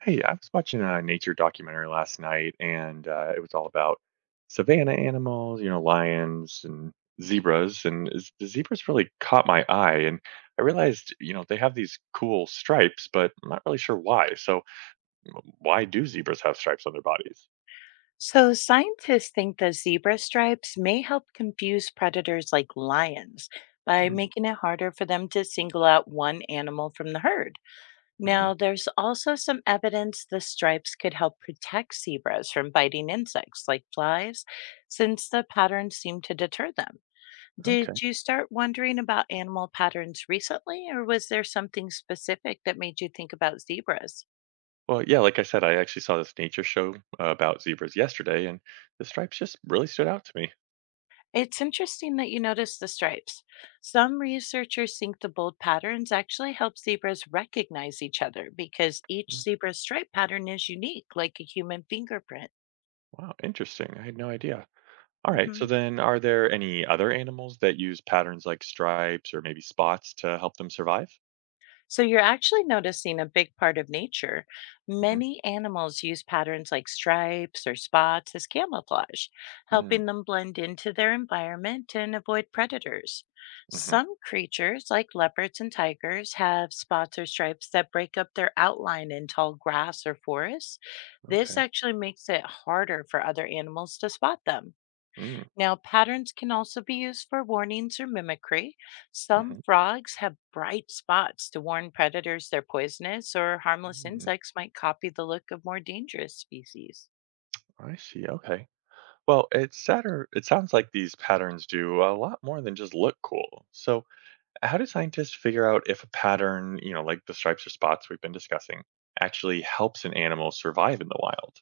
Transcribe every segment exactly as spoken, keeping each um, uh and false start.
Hey, I was watching a nature documentary last night, and uh, it was all about savanna animals, you know, lions and zebras. And z- the zebras really caught my eye. And I realized, you know, they have these cool stripes, but I'm not really sure why. So, w- why do zebras have stripes on their bodies? So, scientists think the zebra stripes may help confuse predators like lions by making it harder for them to single out one animal from the herd. Mm-hmm. Now, there's also some evidence the stripes could help protect zebras from biting insects like flies, since the patterns seem to deter them. Okay. Did you start wondering about animal patterns recently, or was there something specific that made you think about zebras? Well, yeah, like I said, I actually saw this nature show uh, about zebras yesterday, and the stripes just really stood out to me. It's interesting that you notice the stripes. Some researchers think the bold patterns actually help zebras recognize each other because each Mm, zebra stripe pattern is unique, like a human fingerprint. Wow, interesting. I had no idea. All right, so Mhm. then are there any other animals that use patterns like stripes or maybe spots to help them survive? So you're actually noticing a big part of nature. hmm Many animals use patterns like stripes or spots as camouflage, Mm, helping them blend into their environment and avoid predators. hmm Some creatures, like leopards and tigers, have spots or stripes that break up their outline in tall grass or forests. This Okay. actually makes it harder for other animals to spot them. Mm, Now, patterns can also be used for warnings or mimicry. Some hmm frogs have bright spots to warn predators they're poisonous, or harmless Mm, insects might copy the look of more dangerous species. I see. Okay. Well, it's sadder. It sounds like these patterns do a lot more than just look cool. So, how do scientists figure out if a pattern, you know, like the stripes or spots we've been discussing, actually helps an animal survive in the wild?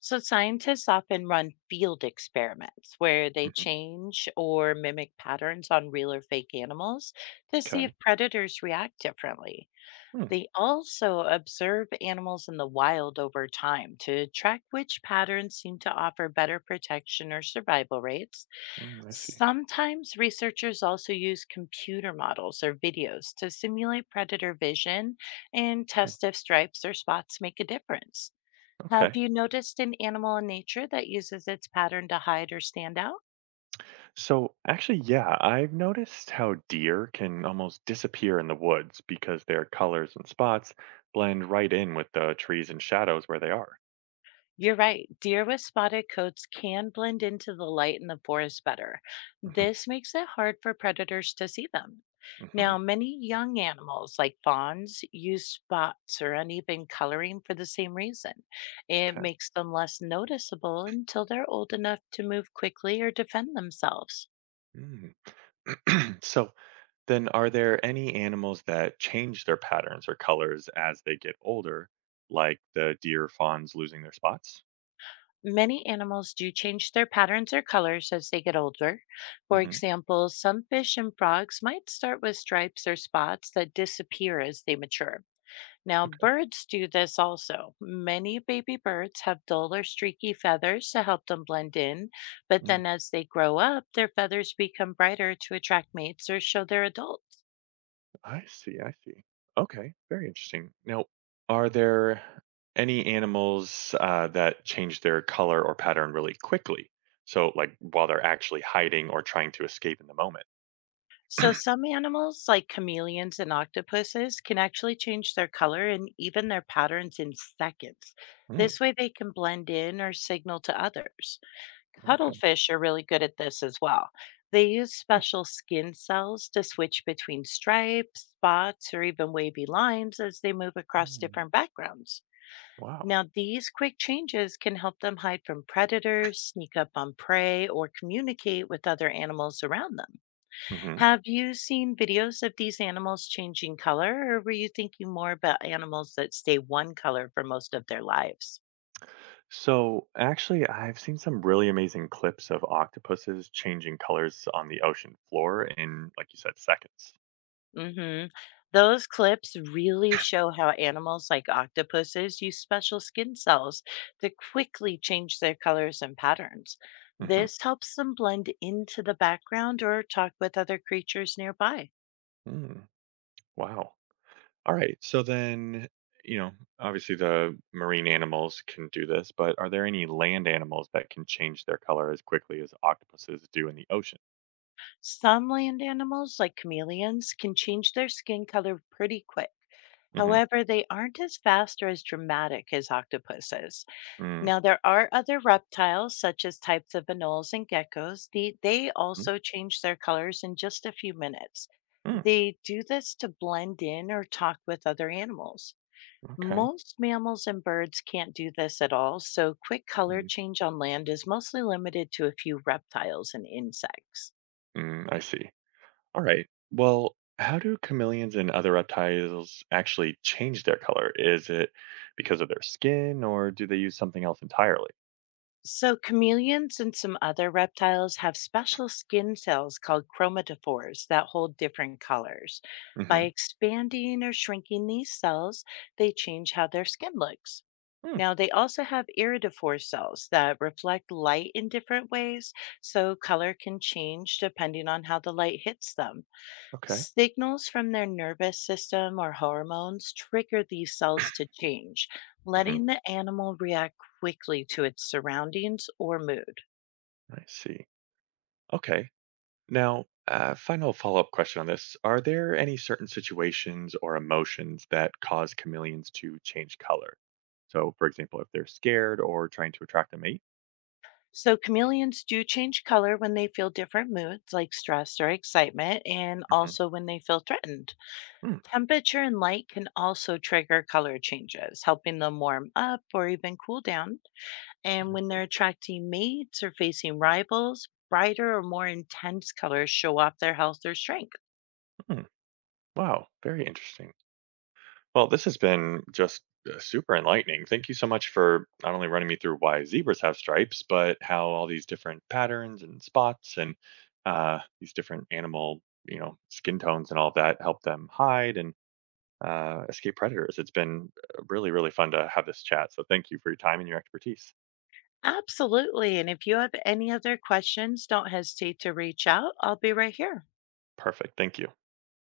So, scientists often run field experiments where they hmm change or mimic patterns on real or fake animals to see Okay. if predators react differently. Hmm, They also observe animals in the wild over time to track which patterns seem to offer better protection or survival rates. mm, I see. Sometimes researchers also use computer models or videos to simulate predator vision and Hmm, test if stripes or spots make a difference. Have Okay. you noticed an animal in nature that uses its pattern to hide or stand out? So actually, yeah, I've noticed how deer can almost disappear in the woods because their colors and spots blend right in with the trees and shadows where they are. You're right. Deer with spotted coats can blend into the light in the forest better. hmm This makes it hard for predators to see them. hmm Now, many young animals like fawns use spots or uneven coloring for the same reason. It Okay. makes them less noticeable until they're old enough to move quickly or defend themselves. Mm. so then, are there any animals that change their patterns or colors as they get older, like the deer fawns losing their spots? Many animals do change their patterns or colors as they get older. For hmm example, some fish and frogs might start with stripes or spots that disappear as they mature. Now, Okay. birds do this also. Many baby birds have dull or streaky feathers to help them blend in, but then Mm. as they grow up, their feathers become brighter to attract mates or show they're adults. I see, I see. Okay, very interesting. Now, are there any animals uh, that change their color or pattern really quickly? So, like while they're actually hiding or trying to escape in the moment. So, some animals, like chameleons and octopuses, can actually change their color and even their patterns in seconds. Mm, This way, they can blend in or signal to others. okay. Cuttlefish are really good at this as well. They use Huh. special skin cells to switch between stripes, spots, or even wavy lines as they move across Mm, different backgrounds. wow. Now, these quick changes can help them hide from predators, sneak up on prey, or communicate with other animals around them. hmm Have you seen videos of these animals changing color, or were you thinking more about animals that stay one color for most of their lives? So, actually, I've seen some really amazing clips of octopuses changing colors on the ocean floor in, like you said, seconds. Mhm. Those clips really show how animals like octopuses use special skin cells to quickly change their colors and patterns. Mm-hmm. This helps them blend into the background or talk with other creatures nearby. hmm Mm, wow. All right. So then, you know, obviously the marine animals can do this, but are there any land animals that can change their color as quickly as octopuses do in the ocean? Some land animals, like chameleons, can change their skin color pretty quick. hmm However, they aren't as fast or as dramatic as octopuses. mm Now, there are other reptiles, such as types of anoles and geckos. The, they mhm, also change their colors in just a few minutes. mm They do this to blend in or talk with other animals. Okay. Most mammals and birds can't do this at all, so quick color mm change on land is mostly limited to a few reptiles and insects. mm, I see. All right. Well, how do chameleons and other reptiles actually change their color? Is it because of their skin or do they use something else entirely? So, chameleons and some other reptiles have special skin cells called chromatophores that hold different colors. By Mm-hmm. expanding or shrinking these cells, they change how their skin looks. Now, they also have iridophore cells that reflect light in different ways, so color can change depending on how the light hits them. okay. Signals from their nervous system or hormones trigger these cells to change, hmm letting the animal react quickly to its surroundings or mood. I see. Okay. Now, uh, final follow up question on this. Are there any certain situations or emotions that cause chameleons to change color? So, for example, if they're scared or trying to attract a mate? So, chameleons do change color when they feel different moods like stress or excitement, and hmm also when they feel threatened. Hmm, Temperature and light can also trigger color changes, helping them warm up or even cool down. I And when they're see. attracting mates or facing rivals, brighter or more intense colors show off their health or strength. Hmm, Wow, very interesting. Well, this has been just uh, super enlightening. Thank you so much for not only running me through why zebras have stripes, but how all these different patterns and spots and uh, these different animal, you know, skin tones and all of that help them hide and uh, escape predators. It's been uh, really, really fun to have this chat. So thank you for your time and your expertise. Absolutely. And if you have any other questions, don't hesitate to reach out. I'll be right here. Perfect. Thank you.